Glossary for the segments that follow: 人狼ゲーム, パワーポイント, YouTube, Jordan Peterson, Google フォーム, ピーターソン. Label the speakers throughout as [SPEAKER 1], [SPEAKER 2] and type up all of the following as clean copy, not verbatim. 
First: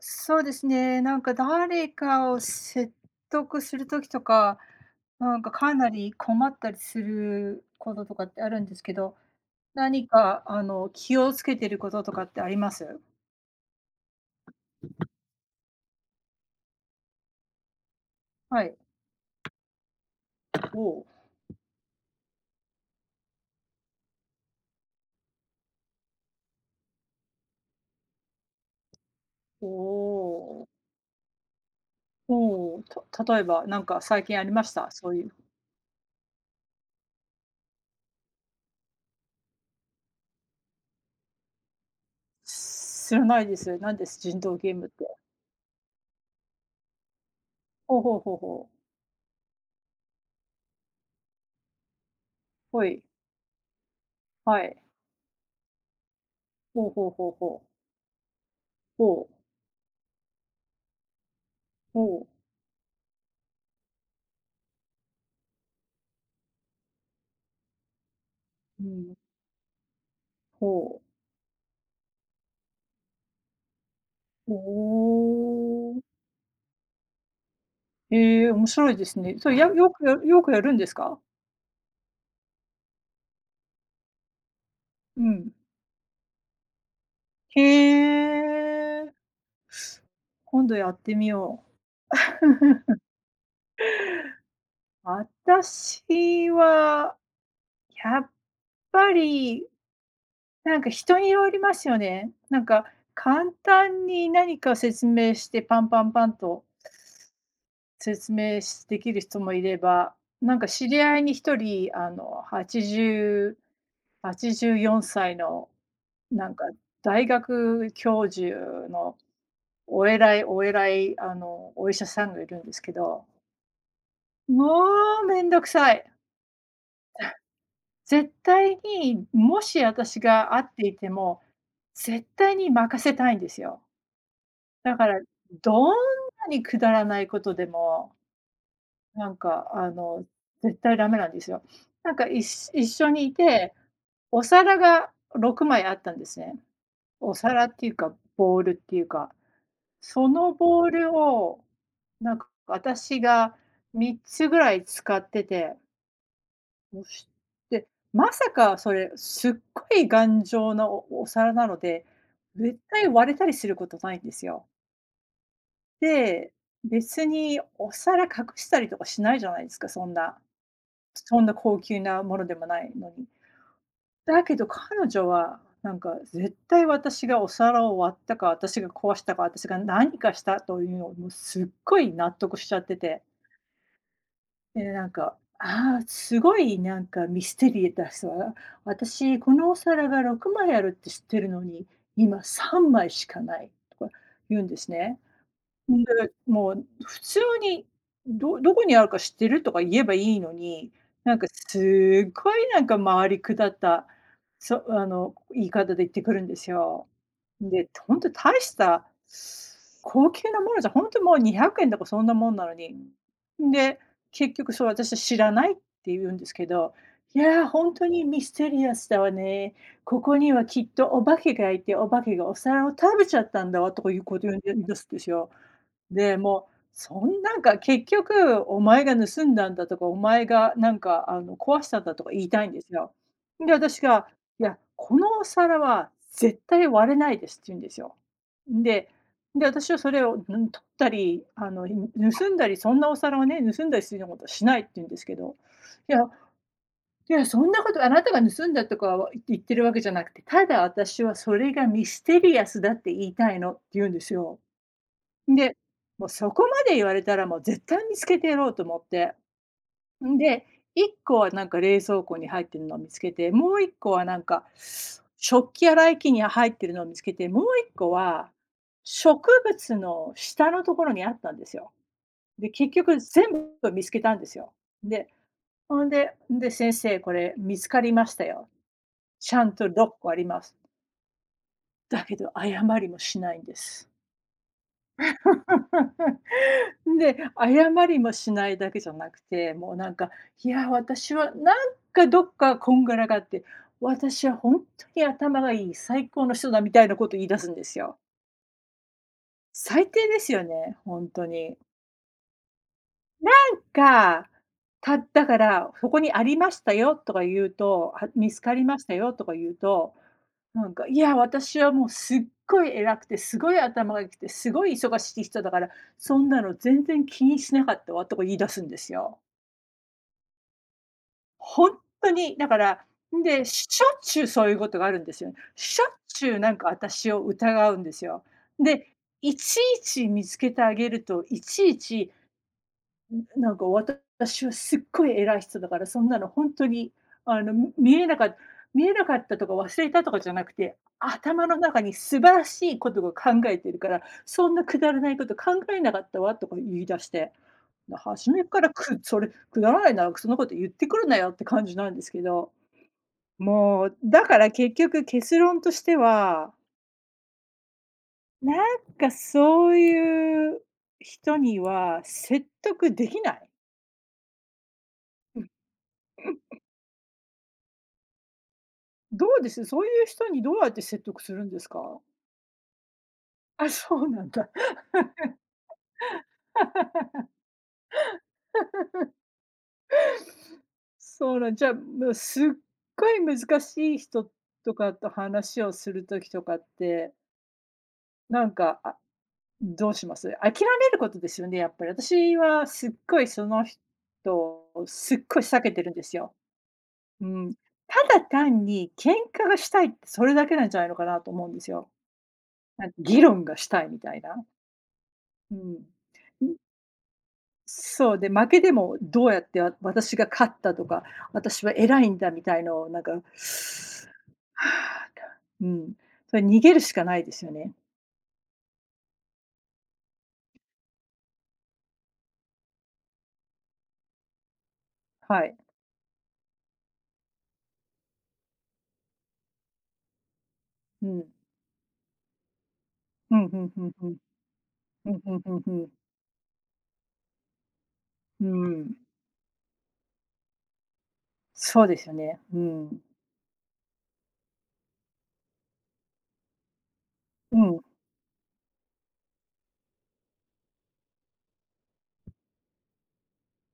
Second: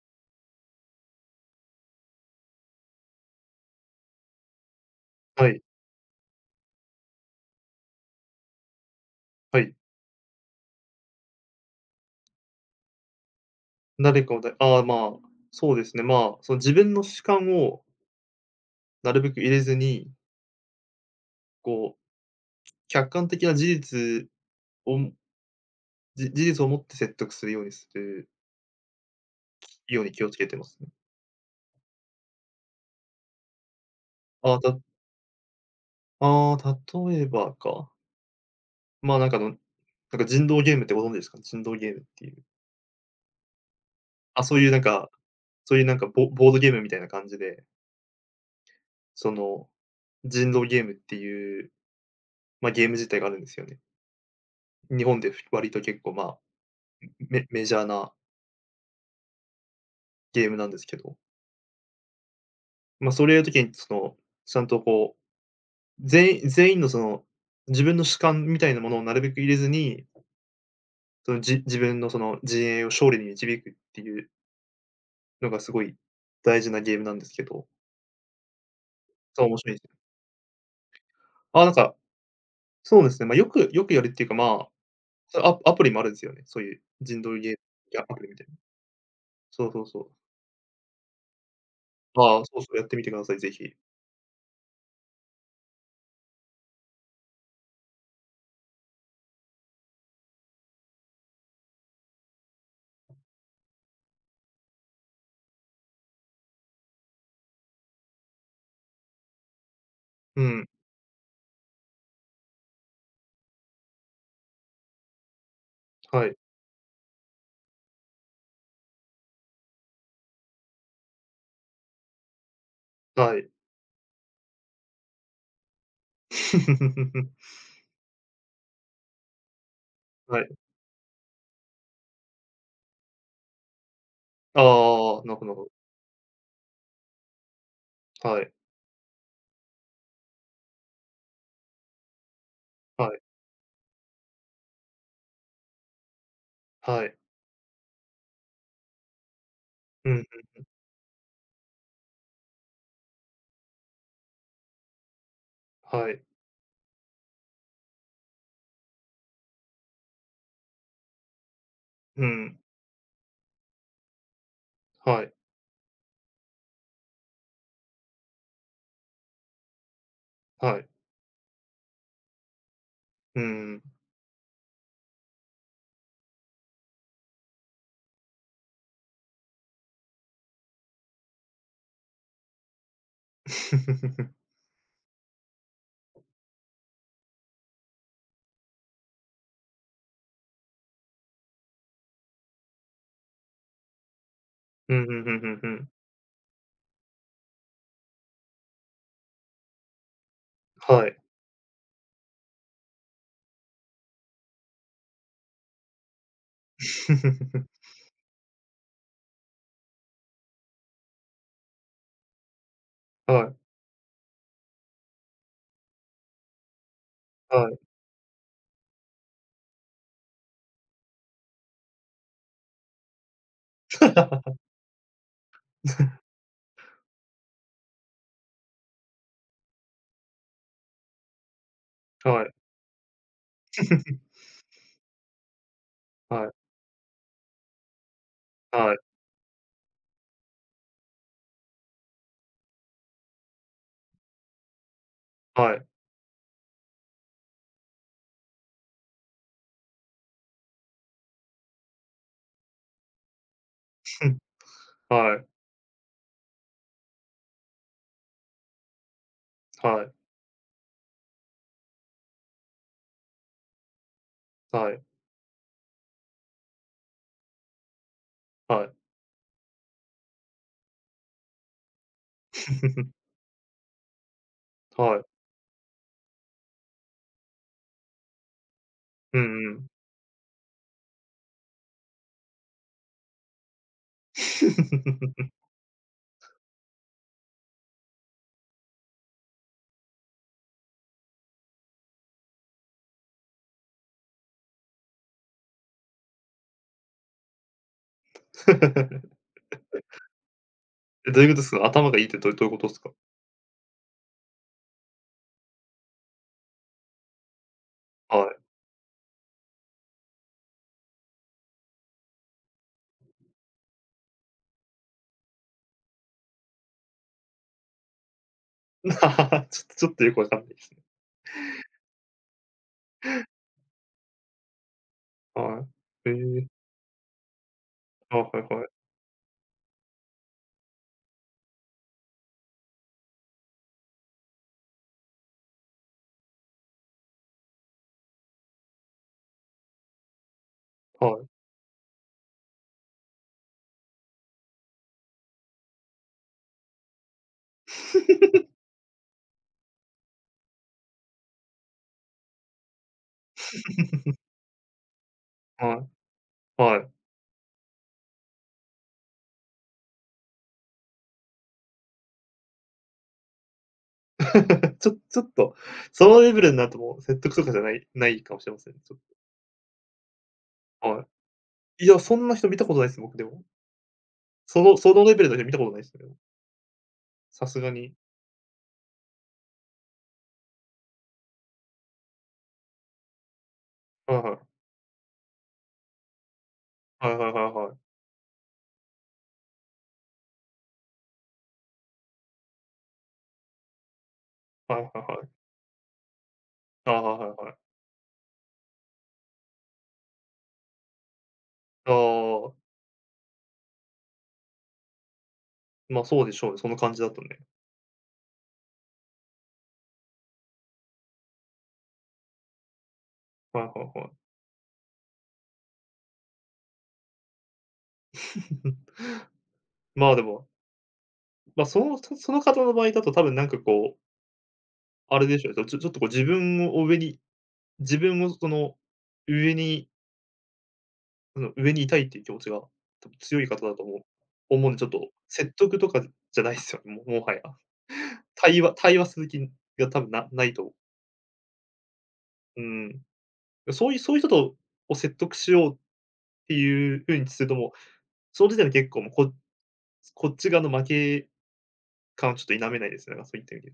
[SPEAKER 1] そうですね、なんか誰かを説得する時とか、なん
[SPEAKER 2] は
[SPEAKER 1] か
[SPEAKER 2] い、
[SPEAKER 1] かなり困ったりすることとかってあるんですけど、
[SPEAKER 2] はい。
[SPEAKER 1] 何か気をつけてることとかってあります？
[SPEAKER 2] 誰かをだああ、まあ、そうですね、その自分の主観を
[SPEAKER 1] はい。
[SPEAKER 2] なるべく入れずに、
[SPEAKER 1] おお、
[SPEAKER 2] こう、客観的なを事実をもって説得するようにする
[SPEAKER 1] お
[SPEAKER 2] ように気をつけてま
[SPEAKER 1] お、
[SPEAKER 2] すね。
[SPEAKER 1] おお、例えばなんか最近あり
[SPEAKER 2] ああ、
[SPEAKER 1] ました？そういう。
[SPEAKER 2] ああ、例えばか。まあ、なんか、なんか人狼ゲームってご存知ですか？人狼ゲームっていう。
[SPEAKER 1] 知らないです。なんです？人
[SPEAKER 2] あ、
[SPEAKER 1] 道
[SPEAKER 2] そうい
[SPEAKER 1] ゲ
[SPEAKER 2] う
[SPEAKER 1] ー
[SPEAKER 2] なん
[SPEAKER 1] ムって。
[SPEAKER 2] か、そういうなんかボードゲームみたいな感じで、
[SPEAKER 1] ほうほうほうほう。
[SPEAKER 2] その、人狼ゲームっていう、まあ、
[SPEAKER 1] ほ
[SPEAKER 2] ゲーム
[SPEAKER 1] い、
[SPEAKER 2] 自体があるんですよね。
[SPEAKER 1] はい。
[SPEAKER 2] 日本で割と結構、まあ、
[SPEAKER 1] ほうほうほう
[SPEAKER 2] メ
[SPEAKER 1] ほ
[SPEAKER 2] メ
[SPEAKER 1] う。
[SPEAKER 2] ジャーな
[SPEAKER 1] ほう、
[SPEAKER 2] ゲームなんですけど、
[SPEAKER 1] ほう、
[SPEAKER 2] まあ、それやるときにその、ちゃんとこう、全員のその、自分の主観みたいな
[SPEAKER 1] う
[SPEAKER 2] ものをな
[SPEAKER 1] ん、
[SPEAKER 2] るべく入れずに、
[SPEAKER 1] ほう。
[SPEAKER 2] その、自分のその陣営を勝利に導くっていう
[SPEAKER 1] お
[SPEAKER 2] のがすごい
[SPEAKER 1] お。
[SPEAKER 2] 大事なゲームなんですけど、
[SPEAKER 1] ええ、面白いですね。
[SPEAKER 2] そう、
[SPEAKER 1] それ、
[SPEAKER 2] 面
[SPEAKER 1] や
[SPEAKER 2] 白いで
[SPEAKER 1] よ
[SPEAKER 2] すね。
[SPEAKER 1] くやよくやるんですか？
[SPEAKER 2] ああ、なんか、そうですね、ま、よくやるっていうか、まあ、
[SPEAKER 1] う
[SPEAKER 2] それ
[SPEAKER 1] ん。
[SPEAKER 2] アプリもあるんですよね。そういう陣取りゲーい
[SPEAKER 1] へ
[SPEAKER 2] や、アプリみたいな。
[SPEAKER 1] え。
[SPEAKER 2] そうそうそう。
[SPEAKER 1] 今度やってみよう。
[SPEAKER 2] ああ、そうそう、やって みてください、ぜひ。
[SPEAKER 1] 私は、やっぱり、なんか人によりますよね。なんか簡単に何か説明して、パンパンパンと説明できる人もいれば、
[SPEAKER 2] う
[SPEAKER 1] なんか
[SPEAKER 2] ん、
[SPEAKER 1] 知り合いに一人、8084歳の
[SPEAKER 2] はい、
[SPEAKER 1] なんか、大学教授のお偉い、お医者さんがいるんですけど、
[SPEAKER 2] はい。
[SPEAKER 1] もうめんどくさい。絶対に、もし私
[SPEAKER 2] はい。
[SPEAKER 1] が会っていても、絶対に任せたいんですよ。
[SPEAKER 2] あ
[SPEAKER 1] だから、
[SPEAKER 2] あ、なるほどなるほど。
[SPEAKER 1] どんなにくだらないことでも、
[SPEAKER 2] はい、
[SPEAKER 1] なんか、あの、絶対ダメなんですよ。なんか、い一
[SPEAKER 2] は
[SPEAKER 1] 緒
[SPEAKER 2] い、
[SPEAKER 1] にいて、お皿が6枚あったんですね。
[SPEAKER 2] はい。
[SPEAKER 1] お皿っていうか、ボウルっていうか。
[SPEAKER 2] うん、
[SPEAKER 1] そのボールを、なんか私が3つぐらい使ってて、
[SPEAKER 2] はい。
[SPEAKER 1] もしで、まさかそれ、すっごい頑丈なお皿なので、
[SPEAKER 2] うん、
[SPEAKER 1] 絶対割れたりすることないんですよ。
[SPEAKER 2] はい、
[SPEAKER 1] で、別にお皿隠したりとかしないじゃないですか、
[SPEAKER 2] はい。
[SPEAKER 1] そんな高級なものでもないのに。
[SPEAKER 2] うん。
[SPEAKER 1] だけど彼女は、なんか絶対私がお皿を割ったか、私が壊したか、私が何かしたというのをもうすっごい納得しちゃってて、で、なんか、ああ、すごいなんかミステリーだしさ、私このお皿が6枚あるって知ってるのに、今3枚しかないとか言うんです
[SPEAKER 2] うん、うんう
[SPEAKER 1] ね。
[SPEAKER 2] んうんうん。
[SPEAKER 1] んで、もう普通に、どこにあるか知ってる？とか言えばいいのに、
[SPEAKER 2] はい。
[SPEAKER 1] すっごいなんか回りくだった、そあの、言い方で言ってくるんですよ。で、ほんと大した高級なものじゃ、ほんともう2 0 0とかそんなもんなのに。
[SPEAKER 2] は
[SPEAKER 1] で、結局そう、私は知らないって言うんですけど、い
[SPEAKER 2] い、
[SPEAKER 1] や、
[SPEAKER 2] はい。
[SPEAKER 1] ほんとにミステリアスだわね。ここにはきっとお化けがいて、お化けがお皿を食べちゃったんだわとかいうこと言い出すんですよ。で、もう、そんなんか結局お前が盗んだんだとか、お前が壊したんだとか言
[SPEAKER 2] は
[SPEAKER 1] い
[SPEAKER 2] い、
[SPEAKER 1] たいんですよ。で、私が、いや、このお皿は
[SPEAKER 2] はい、
[SPEAKER 1] 絶対割れないですって言うんですよ。
[SPEAKER 2] はい、
[SPEAKER 1] で、で、私はそれを、取ったり、盗んだり、そんなお皿をね、盗んだりするようなことはしないって言うんですけど、
[SPEAKER 2] はい。
[SPEAKER 1] いや、いや、そんなことあなたが盗んだとかは言ってるわけじゃなくて、ただ私はそれがミステリアスだって言いたいのって言うんです よ。
[SPEAKER 2] はい、
[SPEAKER 1] で、もうそこまで言われたらもう絶対見つけてやろうと思って。
[SPEAKER 2] はい、
[SPEAKER 1] んで、1個はなんか冷蔵庫に入ってるのを見つけて、もう1個はなんか、
[SPEAKER 2] はい、
[SPEAKER 1] 食器洗い機に入ってるのを見つけて、もう1個は
[SPEAKER 2] はい。
[SPEAKER 1] 植物の下のところにあったんですよ。で、結局 全部見つけたんですよ。
[SPEAKER 2] はい。
[SPEAKER 1] で、ほんで「先生これ見つかりましたよ。
[SPEAKER 2] う
[SPEAKER 1] ちゃ
[SPEAKER 2] んう
[SPEAKER 1] ん
[SPEAKER 2] ん。
[SPEAKER 1] と6個あります」だけど謝りもしないんです。で、謝りもしないだけじゃなくて、もうなんか、いや、私はどっかこんがらがって、私は本当に頭がいい、最高の人だみたいなこと言い出すんですよ。最低ですよね、本
[SPEAKER 2] え、どう
[SPEAKER 1] 当
[SPEAKER 2] いうことです
[SPEAKER 1] に。
[SPEAKER 2] か？頭がいいってどういうことですか？
[SPEAKER 1] が、だから、そこにありましたよとか言うと、あ、
[SPEAKER 2] は
[SPEAKER 1] 見
[SPEAKER 2] い。
[SPEAKER 1] つかりましたよとか言うと、なんか、いや、私はもうすっごい偉くて、すごい頭が良くて、すごい忙しい人だから、そんなの全然気にしなかったわとか言い出すんで す
[SPEAKER 2] ちょっ
[SPEAKER 1] よ。
[SPEAKER 2] とちょっとよくわかんないですね。
[SPEAKER 1] ほんとに、だから、んで、しょっちゅうそういうことがあるんですよね。
[SPEAKER 2] は
[SPEAKER 1] しょっ
[SPEAKER 2] い。
[SPEAKER 1] ちゅう
[SPEAKER 2] へ
[SPEAKER 1] なんか私を疑うんです
[SPEAKER 2] あ、
[SPEAKER 1] よ。
[SPEAKER 2] はいはい。
[SPEAKER 1] で、いちいち見つけてあげると、いちいちなんか私はすっごい偉い人だから、そんなの本当に、あの、み見えなかった見えなかったとか忘れたとかじゃなくて、
[SPEAKER 2] はい。
[SPEAKER 1] 頭の中に素晴らしいことが考えてるから、そんなくだらないこと考えなかったわとか言い出して、初めからくそれくだらないな、そんなこと言ってくるなよって感じなんですけど。もう、だから結局結論とし
[SPEAKER 2] は
[SPEAKER 1] ては、
[SPEAKER 2] い、はい。
[SPEAKER 1] なんかそういう人には説得できない。
[SPEAKER 2] ちょちょっと、そのレベルになるともう説得とかじゃない、ないかもしれません。ちょっ
[SPEAKER 1] どうです？そういう人にどうやって
[SPEAKER 2] とは
[SPEAKER 1] 説得するんです
[SPEAKER 2] い。い
[SPEAKER 1] か？
[SPEAKER 2] や、そんな人見たことないです、僕でも。
[SPEAKER 1] あ、そうなんだ。
[SPEAKER 2] そのレベルの人見たことないですね。さすがに。
[SPEAKER 1] そうなんじゃあ、もうすっごい難しい
[SPEAKER 2] はい
[SPEAKER 1] 人
[SPEAKER 2] はい。
[SPEAKER 1] とかと話をする時とかっ
[SPEAKER 2] は
[SPEAKER 1] て、
[SPEAKER 2] いはいはいはい。
[SPEAKER 1] なんか、あ、どうします？諦めることですよね、やっぱり。私はすっごいその人
[SPEAKER 2] はい
[SPEAKER 1] を
[SPEAKER 2] はい
[SPEAKER 1] すっ
[SPEAKER 2] はい。
[SPEAKER 1] ごい避けてるんですよ。
[SPEAKER 2] ああ、
[SPEAKER 1] う
[SPEAKER 2] はいはいは
[SPEAKER 1] ん。
[SPEAKER 2] い。
[SPEAKER 1] ただ単に喧嘩がしたいってそれだけなんじゃないのかなと思うんですよ。
[SPEAKER 2] ああ、
[SPEAKER 1] なんか議論がしたいみたいな。うん。
[SPEAKER 2] ま、そうでしょうね、その感じだとね。
[SPEAKER 1] そう、で、負けでもどうやって私が勝ったとか、私は偉いんだみたいのをなんか、は
[SPEAKER 2] はいはいはい。
[SPEAKER 1] あ、たうん、それ逃げるしかないですよね。
[SPEAKER 2] まあ、でも、その方の場合だと多分なんかこう、あれで
[SPEAKER 1] は
[SPEAKER 2] しょう
[SPEAKER 1] い。
[SPEAKER 2] ね、ちょっとこう自分を上に自分をその、上に
[SPEAKER 1] うん。
[SPEAKER 2] あの、上にいたいっていう気持ちが多分
[SPEAKER 1] う
[SPEAKER 2] 強
[SPEAKER 1] ん、う
[SPEAKER 2] い方
[SPEAKER 1] ん
[SPEAKER 2] だ
[SPEAKER 1] う
[SPEAKER 2] と
[SPEAKER 1] ん
[SPEAKER 2] 思う
[SPEAKER 1] うん。
[SPEAKER 2] 思うんで、ちょっ
[SPEAKER 1] う
[SPEAKER 2] と
[SPEAKER 1] ん、んう
[SPEAKER 2] 説
[SPEAKER 1] ん
[SPEAKER 2] 得
[SPEAKER 1] うん。
[SPEAKER 2] とかじゃないですよね、もはや。
[SPEAKER 1] う
[SPEAKER 2] 対話
[SPEAKER 1] ん。
[SPEAKER 2] 対話する気が多分ないと。
[SPEAKER 1] そうですよね。う
[SPEAKER 2] う
[SPEAKER 1] ん。
[SPEAKER 2] ん。そういう人を説得しようっていう風にすると、
[SPEAKER 1] う
[SPEAKER 2] もう、
[SPEAKER 1] ん、
[SPEAKER 2] その時点で結構もう、こっち側の負け感をちょっと否めないですね、なんかそういった意味で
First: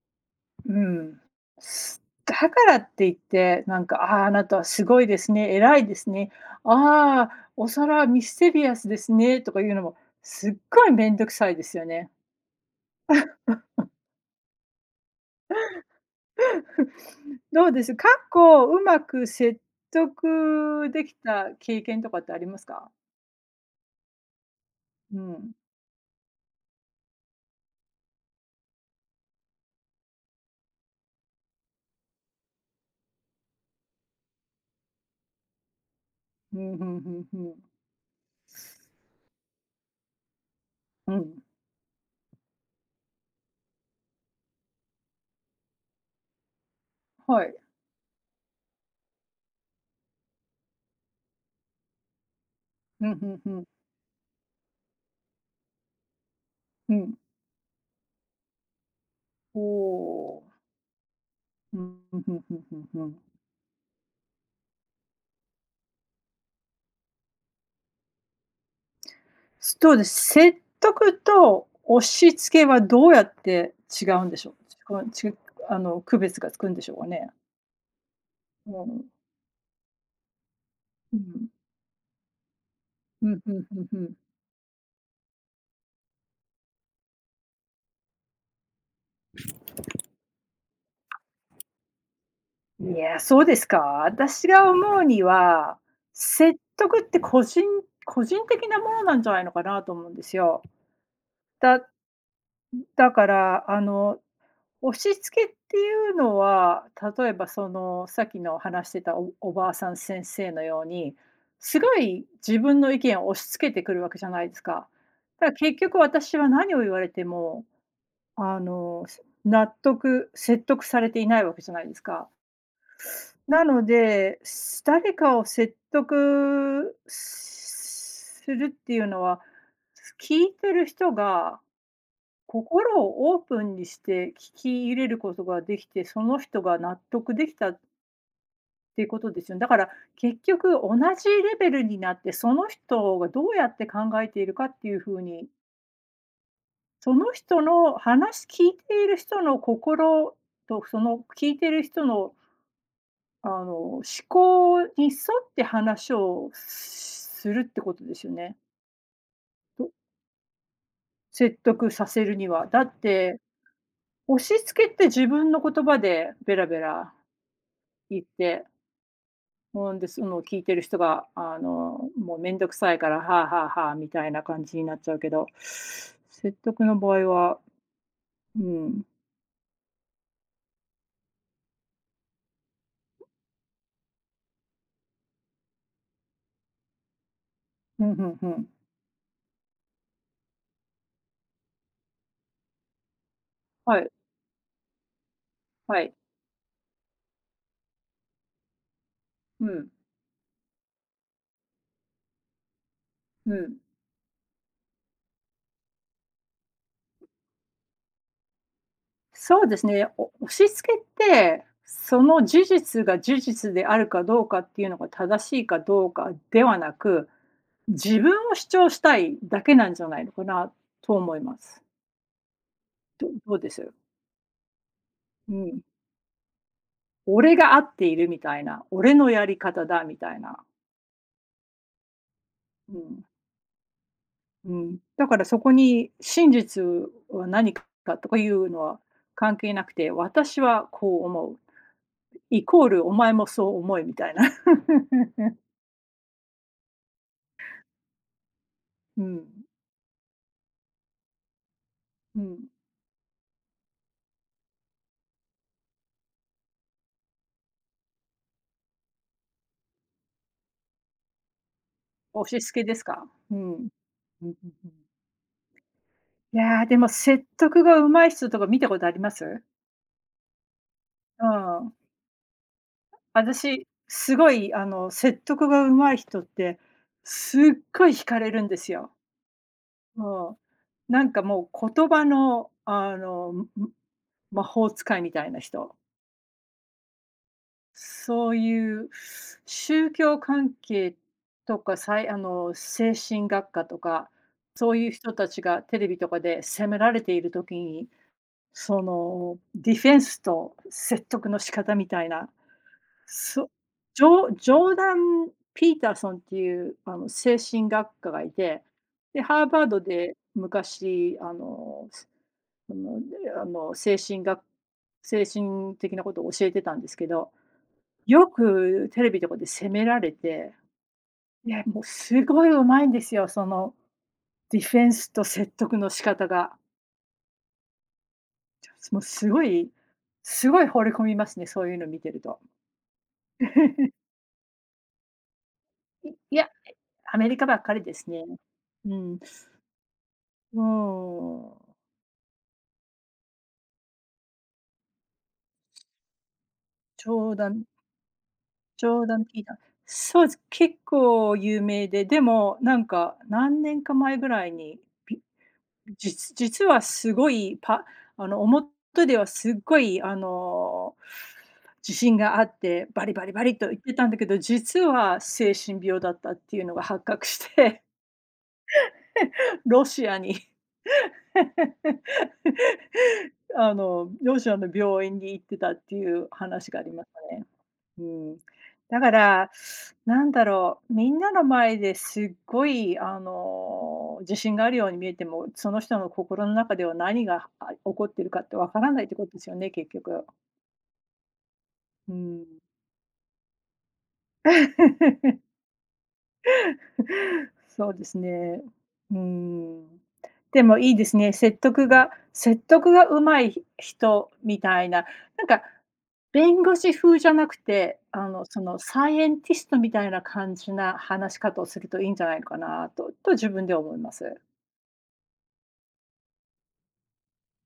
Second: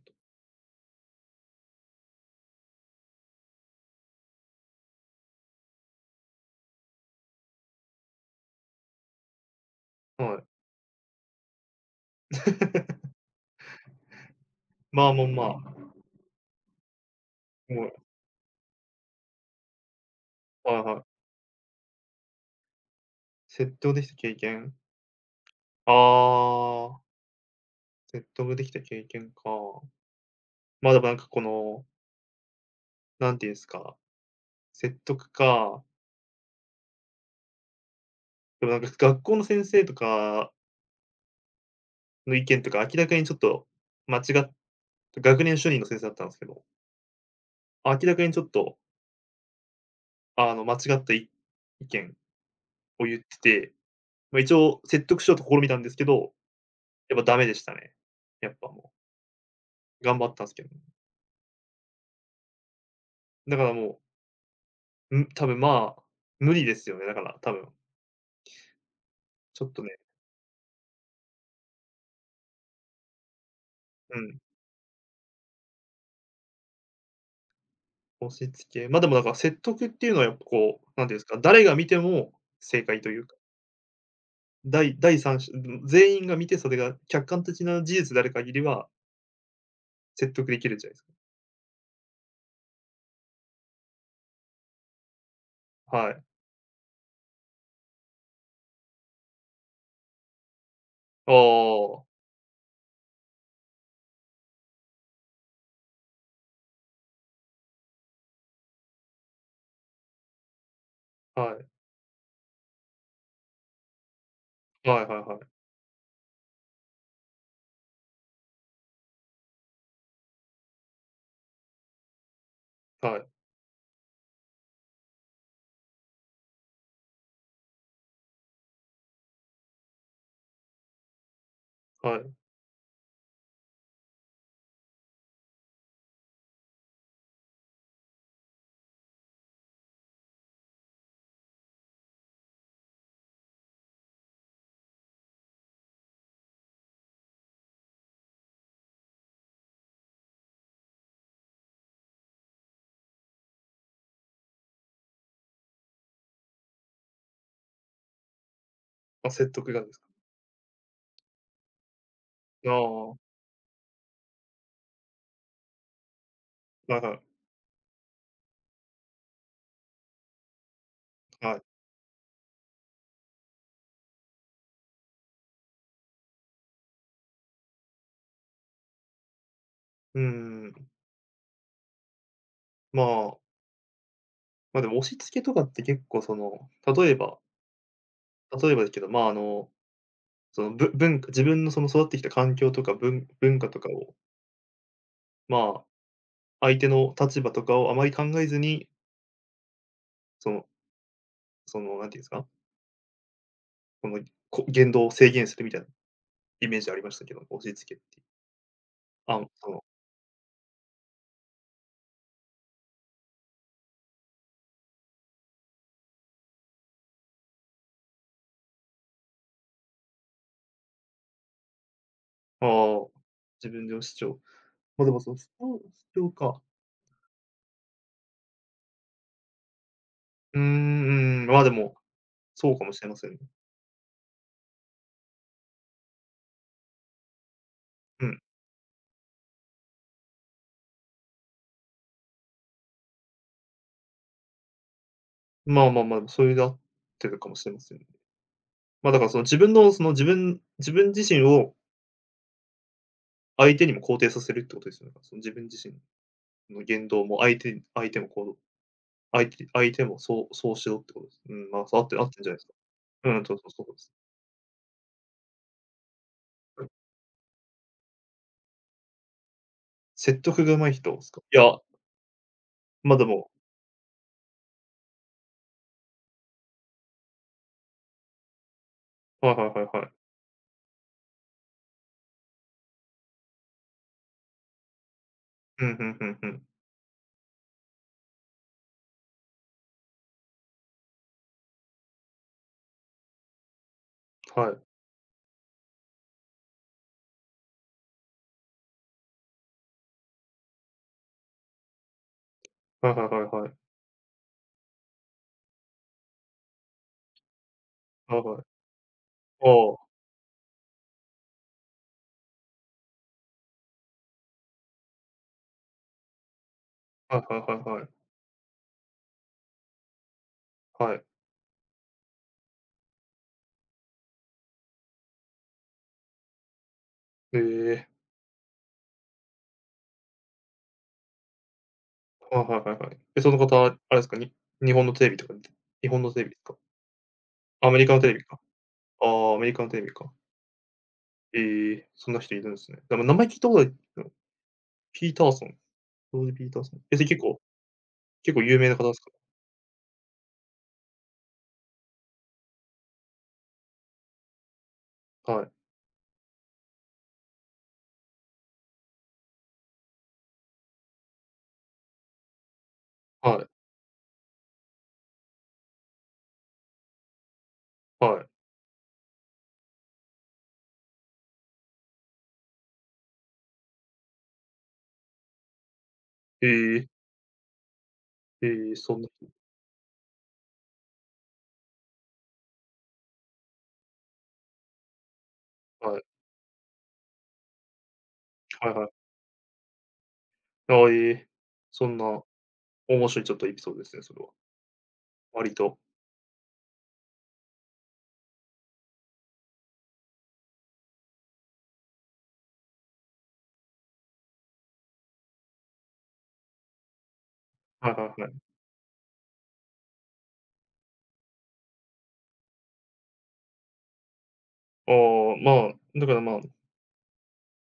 [SPEAKER 1] うん。だからって言って、なんか、ああ、あなたはすごいですね、偉いですね、ああ、お皿はミステリアスですねとかいうのも、
[SPEAKER 2] 言うと。はい。
[SPEAKER 1] すっごいめんどくさいですよね。
[SPEAKER 2] まあ、もう、まあ、
[SPEAKER 1] どう
[SPEAKER 2] も
[SPEAKER 1] で
[SPEAKER 2] う、
[SPEAKER 1] す？過去うまく説
[SPEAKER 2] はい
[SPEAKER 1] 得
[SPEAKER 2] は
[SPEAKER 1] でき
[SPEAKER 2] い。
[SPEAKER 1] た経験とかってありますか？
[SPEAKER 2] 説得できた経験。
[SPEAKER 1] うん。
[SPEAKER 2] ああ、説得できた経験か。まあ、でもなんかこの、なんていうんすか、説得か。
[SPEAKER 1] うんふんふんふん。
[SPEAKER 2] でもなんか学校の先生とか
[SPEAKER 1] うん、
[SPEAKER 2] の意見とか、明らかにちょっと間違っ学年主任の先生だったんですけど、
[SPEAKER 1] はい。
[SPEAKER 2] 明らかにちょっと、間違った意見を
[SPEAKER 1] う
[SPEAKER 2] 言
[SPEAKER 1] ん
[SPEAKER 2] っ
[SPEAKER 1] ふん
[SPEAKER 2] て
[SPEAKER 1] ふん。
[SPEAKER 2] て、ま、一応説得しようと試みたんですけど、
[SPEAKER 1] うん。
[SPEAKER 2] やっぱダメでしたね。やっぱも
[SPEAKER 1] お
[SPEAKER 2] う、頑張っ
[SPEAKER 1] お。
[SPEAKER 2] たんすけど。
[SPEAKER 1] うんふんふんふんふんふん。
[SPEAKER 2] だからもう、多分、まあ、無理ですよね、だから多分。ちょっと
[SPEAKER 1] どう
[SPEAKER 2] ね、
[SPEAKER 1] です？説得と押し付けはどうやって違
[SPEAKER 2] う
[SPEAKER 1] うんで
[SPEAKER 2] ん、
[SPEAKER 1] しょう？ちこちあの、区別がつくんでしょうかね？
[SPEAKER 2] 押し
[SPEAKER 1] う
[SPEAKER 2] 付け。ま、
[SPEAKER 1] ん。
[SPEAKER 2] でもだから説得っていうのはやっぱこう、何て
[SPEAKER 1] う
[SPEAKER 2] いうんですか、
[SPEAKER 1] ん。
[SPEAKER 2] 誰が見ても正解という
[SPEAKER 1] うん、ふんふんふん。
[SPEAKER 2] 第三者、全員が見て、それが客観的な事実である限りは、説得できるじゃないですか。
[SPEAKER 1] いや、そうですか？私が思うには、
[SPEAKER 2] はい。
[SPEAKER 1] 説得って個人的なものなんじゃないのかなと思うんですよ。
[SPEAKER 2] ああ、
[SPEAKER 1] だ
[SPEAKER 2] は
[SPEAKER 1] だから、あの、押し付けっていうのは、例えばその、さっきの話してたおばあさん先生のように、す
[SPEAKER 2] い。
[SPEAKER 1] ごい自分の意見を押し付けてくるわけじゃないですか。
[SPEAKER 2] はいはいは
[SPEAKER 1] だから
[SPEAKER 2] い。
[SPEAKER 1] 結局私は何を言われても、あの、説得されていないわけじゃないですか。
[SPEAKER 2] はい、
[SPEAKER 1] なので、誰かを説得するっていうのは、聞いてる人が
[SPEAKER 2] はい。
[SPEAKER 1] 心をオープンにして聞き入れることができて、その人が納得できたっていうことですよね。だから結局同じレベルになって、その人がどうやって考えているかっていう風に、その人の話聞いている人の心と、その聞いている人の思考に沿って話をするってことですよね。
[SPEAKER 2] あ、説得が
[SPEAKER 1] と
[SPEAKER 2] ですか。
[SPEAKER 1] 説得させるには。
[SPEAKER 2] あ
[SPEAKER 1] だ
[SPEAKER 2] あ、
[SPEAKER 1] っ
[SPEAKER 2] は
[SPEAKER 1] て、押し付けて自分の言葉でベラベ
[SPEAKER 2] いは
[SPEAKER 1] ラ
[SPEAKER 2] い。
[SPEAKER 1] 言って、ほんで、その聞いてる人が、
[SPEAKER 2] はい。
[SPEAKER 1] もうめんどくさいから、はあはあはあ、みたいな感じになっちゃうけど、説得の場合は、うん、
[SPEAKER 2] うーん。まあ、でも押し付けとかって結構その、例えば
[SPEAKER 1] うんうんうん。
[SPEAKER 2] 例えばですけど、まあ、その、ぶ文化自分のその育ってきた環境とか、文化とか
[SPEAKER 1] はい、
[SPEAKER 2] を、まあ、
[SPEAKER 1] はい。
[SPEAKER 2] 相手の立場とかをあまり考えずに、
[SPEAKER 1] うん、
[SPEAKER 2] そのその、なんていうんですか、
[SPEAKER 1] うん。
[SPEAKER 2] この、言動を制限するみたいなイメージありましたけど、押し付けっていう。あ、
[SPEAKER 1] そうですね、押し付けって、その事実が事実であるかどうかっていうのが正しいかどうかではなく、自分を主張したいだけなんじゃないのかなと思います。
[SPEAKER 2] ああ、
[SPEAKER 1] どうで
[SPEAKER 2] 自分
[SPEAKER 1] す？
[SPEAKER 2] での主張。ま、でも、その、主
[SPEAKER 1] うん。
[SPEAKER 2] 張主張か。
[SPEAKER 1] 俺が合っているみたいな、俺のやり方だみたい
[SPEAKER 2] うー
[SPEAKER 1] な。
[SPEAKER 2] ん、うん、まあ、でも、そうかも
[SPEAKER 1] う
[SPEAKER 2] しれま
[SPEAKER 1] ん。
[SPEAKER 2] せんね。
[SPEAKER 1] うん。だからそこに真実は何か
[SPEAKER 2] う
[SPEAKER 1] とか
[SPEAKER 2] ん。
[SPEAKER 1] いうのは関係なくて、私はこう思う、イコールお前もそう思いみたいな。
[SPEAKER 2] まあまあまあ、それで合ってるかもしれませんね。ま、だ
[SPEAKER 1] う
[SPEAKER 2] から、その、自
[SPEAKER 1] ん。
[SPEAKER 2] 分の、その、自分自身を
[SPEAKER 1] うん。
[SPEAKER 2] 相手にも肯定させるってことですよね。その、自分自身の言動も相手に相手も行動相手相手もそうそうしろってことです。うん、まあ、そう、合ってるんじゃない
[SPEAKER 1] 押
[SPEAKER 2] で
[SPEAKER 1] し
[SPEAKER 2] すか。
[SPEAKER 1] 付けですか？
[SPEAKER 2] うん、
[SPEAKER 1] う
[SPEAKER 2] そうそ
[SPEAKER 1] ん。
[SPEAKER 2] う
[SPEAKER 1] うん、ん
[SPEAKER 2] そうです。
[SPEAKER 1] うん。い
[SPEAKER 2] う
[SPEAKER 1] や、
[SPEAKER 2] ん。
[SPEAKER 1] でも説得が上手い人とか見たことあります？
[SPEAKER 2] 説得が上手い人ですか？
[SPEAKER 1] う
[SPEAKER 2] いや、
[SPEAKER 1] ん。
[SPEAKER 2] ま、でも、
[SPEAKER 1] 私、すごい説得が上手い人って、すっごい惹かれるんですよ。
[SPEAKER 2] はいはいはいは
[SPEAKER 1] う
[SPEAKER 2] い。
[SPEAKER 1] ん。なんかもう言葉の魔法使いみたいな
[SPEAKER 2] う
[SPEAKER 1] 人。
[SPEAKER 2] ん、ふんふんふん。
[SPEAKER 1] そういう宗教関係とか、精神学科とか、
[SPEAKER 2] はい。
[SPEAKER 1] そういう人たちがテレビとかで責められている時にその、ディフェンスと説得の仕方みたいな、
[SPEAKER 2] はいはいはいは
[SPEAKER 1] そ
[SPEAKER 2] い。
[SPEAKER 1] ジョージョーダン・ピーターソンっていう、精神学科
[SPEAKER 2] は
[SPEAKER 1] が
[SPEAKER 2] い
[SPEAKER 1] い
[SPEAKER 2] はい。
[SPEAKER 1] て、で、ハー
[SPEAKER 2] ああ、
[SPEAKER 1] バー
[SPEAKER 2] は
[SPEAKER 1] ドで昔、あの、で、あの、精神学精神的なことを教えてたんですけ
[SPEAKER 2] いはい
[SPEAKER 1] ど、
[SPEAKER 2] はいはい。
[SPEAKER 1] よくテレビとかで責められて、
[SPEAKER 2] はい。
[SPEAKER 1] いや、もうすごい上手いんですよ、その、ディフェンスと説得の仕方が。
[SPEAKER 2] ええ、
[SPEAKER 1] もうすごいすごい惚れ込みますね、そういうの見てると。
[SPEAKER 2] はいはいはいはい。え、その方、あれですか、に日本のテレビとかに日本
[SPEAKER 1] い
[SPEAKER 2] のテレビ
[SPEAKER 1] い
[SPEAKER 2] です
[SPEAKER 1] や、
[SPEAKER 2] か？
[SPEAKER 1] アメリカばっ
[SPEAKER 2] ア
[SPEAKER 1] か
[SPEAKER 2] メ
[SPEAKER 1] り
[SPEAKER 2] リ
[SPEAKER 1] で
[SPEAKER 2] カのテ
[SPEAKER 1] す
[SPEAKER 2] レ
[SPEAKER 1] ね。
[SPEAKER 2] ビか。
[SPEAKER 1] う
[SPEAKER 2] あ
[SPEAKER 1] ん、
[SPEAKER 2] あ、アメリカのテレビか。
[SPEAKER 1] もう、
[SPEAKER 2] ええ、そんな人いるんですね。でも名前聞いたことない、ピーターソン、ローズピーターソン。え、それ結
[SPEAKER 1] 冗
[SPEAKER 2] 構
[SPEAKER 1] 談
[SPEAKER 2] 結構有名な方です
[SPEAKER 1] 冗
[SPEAKER 2] か？
[SPEAKER 1] 談聞いたそうです。結構有名で、でもなんか何年か前ぐらいに、び
[SPEAKER 2] はい。
[SPEAKER 1] 実はすごい表ではすっごい自信があって、バリバリバ
[SPEAKER 2] はい。
[SPEAKER 1] リと言ってたんだけど、実は精神病だったっていうのが発覚して、
[SPEAKER 2] はい。
[SPEAKER 1] ロシアに。両親の病院に行ってたっていう話
[SPEAKER 2] え
[SPEAKER 1] があ
[SPEAKER 2] え、
[SPEAKER 1] りましたね。うん。
[SPEAKER 2] ええ、そ
[SPEAKER 1] だ
[SPEAKER 2] んな
[SPEAKER 1] か
[SPEAKER 2] 人、
[SPEAKER 1] ら、なんだろう、みんなの前ですっごい、自信があるように見えても、その人
[SPEAKER 2] はい。
[SPEAKER 1] の心の中では何が、起こってるかってわ
[SPEAKER 2] はい
[SPEAKER 1] か
[SPEAKER 2] は
[SPEAKER 1] らな
[SPEAKER 2] い。
[SPEAKER 1] いってことですよね、結局。
[SPEAKER 2] ああ、ええ、そん
[SPEAKER 1] う
[SPEAKER 2] な
[SPEAKER 1] ん。
[SPEAKER 2] 面白いちょっとエピソードですね、それは。割 と。
[SPEAKER 1] そうですね。うん。でもいいですね。説得が上手い人みたいな、なんか、弁護士風じゃなく
[SPEAKER 2] はい
[SPEAKER 1] て、
[SPEAKER 2] はいはい。
[SPEAKER 1] サイエンティストみたいな感じな話し方をするといいんじゃないのかなと自分では思います。
[SPEAKER 2] ああ、まあ、だから、まあ、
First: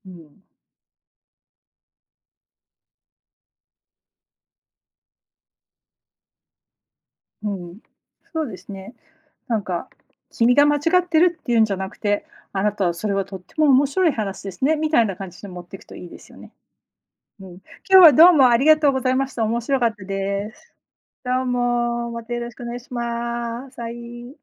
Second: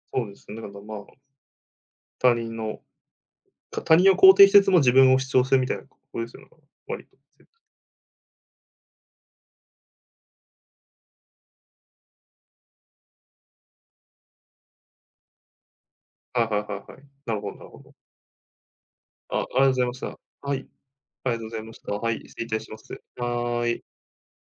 [SPEAKER 1] う
[SPEAKER 2] そうで
[SPEAKER 1] ん。
[SPEAKER 2] すね、だからまあ、他人の、他人を肯定しつつも自分を主張するみたいなことですよね、割と。
[SPEAKER 1] うん。そうですね。なんか、君が間違ってるっていうんじゃなくて、あなたはそれはとっても面白い話ですねみたいな感じで持っていくといいですよ
[SPEAKER 2] はい
[SPEAKER 1] ね。
[SPEAKER 2] はいはいはい。なる
[SPEAKER 1] うん、
[SPEAKER 2] ほどなるほど。
[SPEAKER 1] 今日はどうもありがとうございまし
[SPEAKER 2] あ、あ
[SPEAKER 1] た。
[SPEAKER 2] り
[SPEAKER 1] 面
[SPEAKER 2] がとうご
[SPEAKER 1] 白
[SPEAKER 2] ざい
[SPEAKER 1] か
[SPEAKER 2] ま
[SPEAKER 1] っ
[SPEAKER 2] し
[SPEAKER 1] た
[SPEAKER 2] た。
[SPEAKER 1] で
[SPEAKER 2] はい、あり
[SPEAKER 1] す。
[SPEAKER 2] がと
[SPEAKER 1] ど
[SPEAKER 2] う
[SPEAKER 1] う
[SPEAKER 2] ございました。
[SPEAKER 1] も、
[SPEAKER 2] はい、
[SPEAKER 1] また
[SPEAKER 2] 失
[SPEAKER 1] よ
[SPEAKER 2] 礼い
[SPEAKER 1] ろし
[SPEAKER 2] た
[SPEAKER 1] くお
[SPEAKER 2] し
[SPEAKER 1] 願
[SPEAKER 2] ま
[SPEAKER 1] い
[SPEAKER 2] す。
[SPEAKER 1] し
[SPEAKER 2] は
[SPEAKER 1] ま
[SPEAKER 2] ー
[SPEAKER 1] す。
[SPEAKER 2] い。
[SPEAKER 1] はい。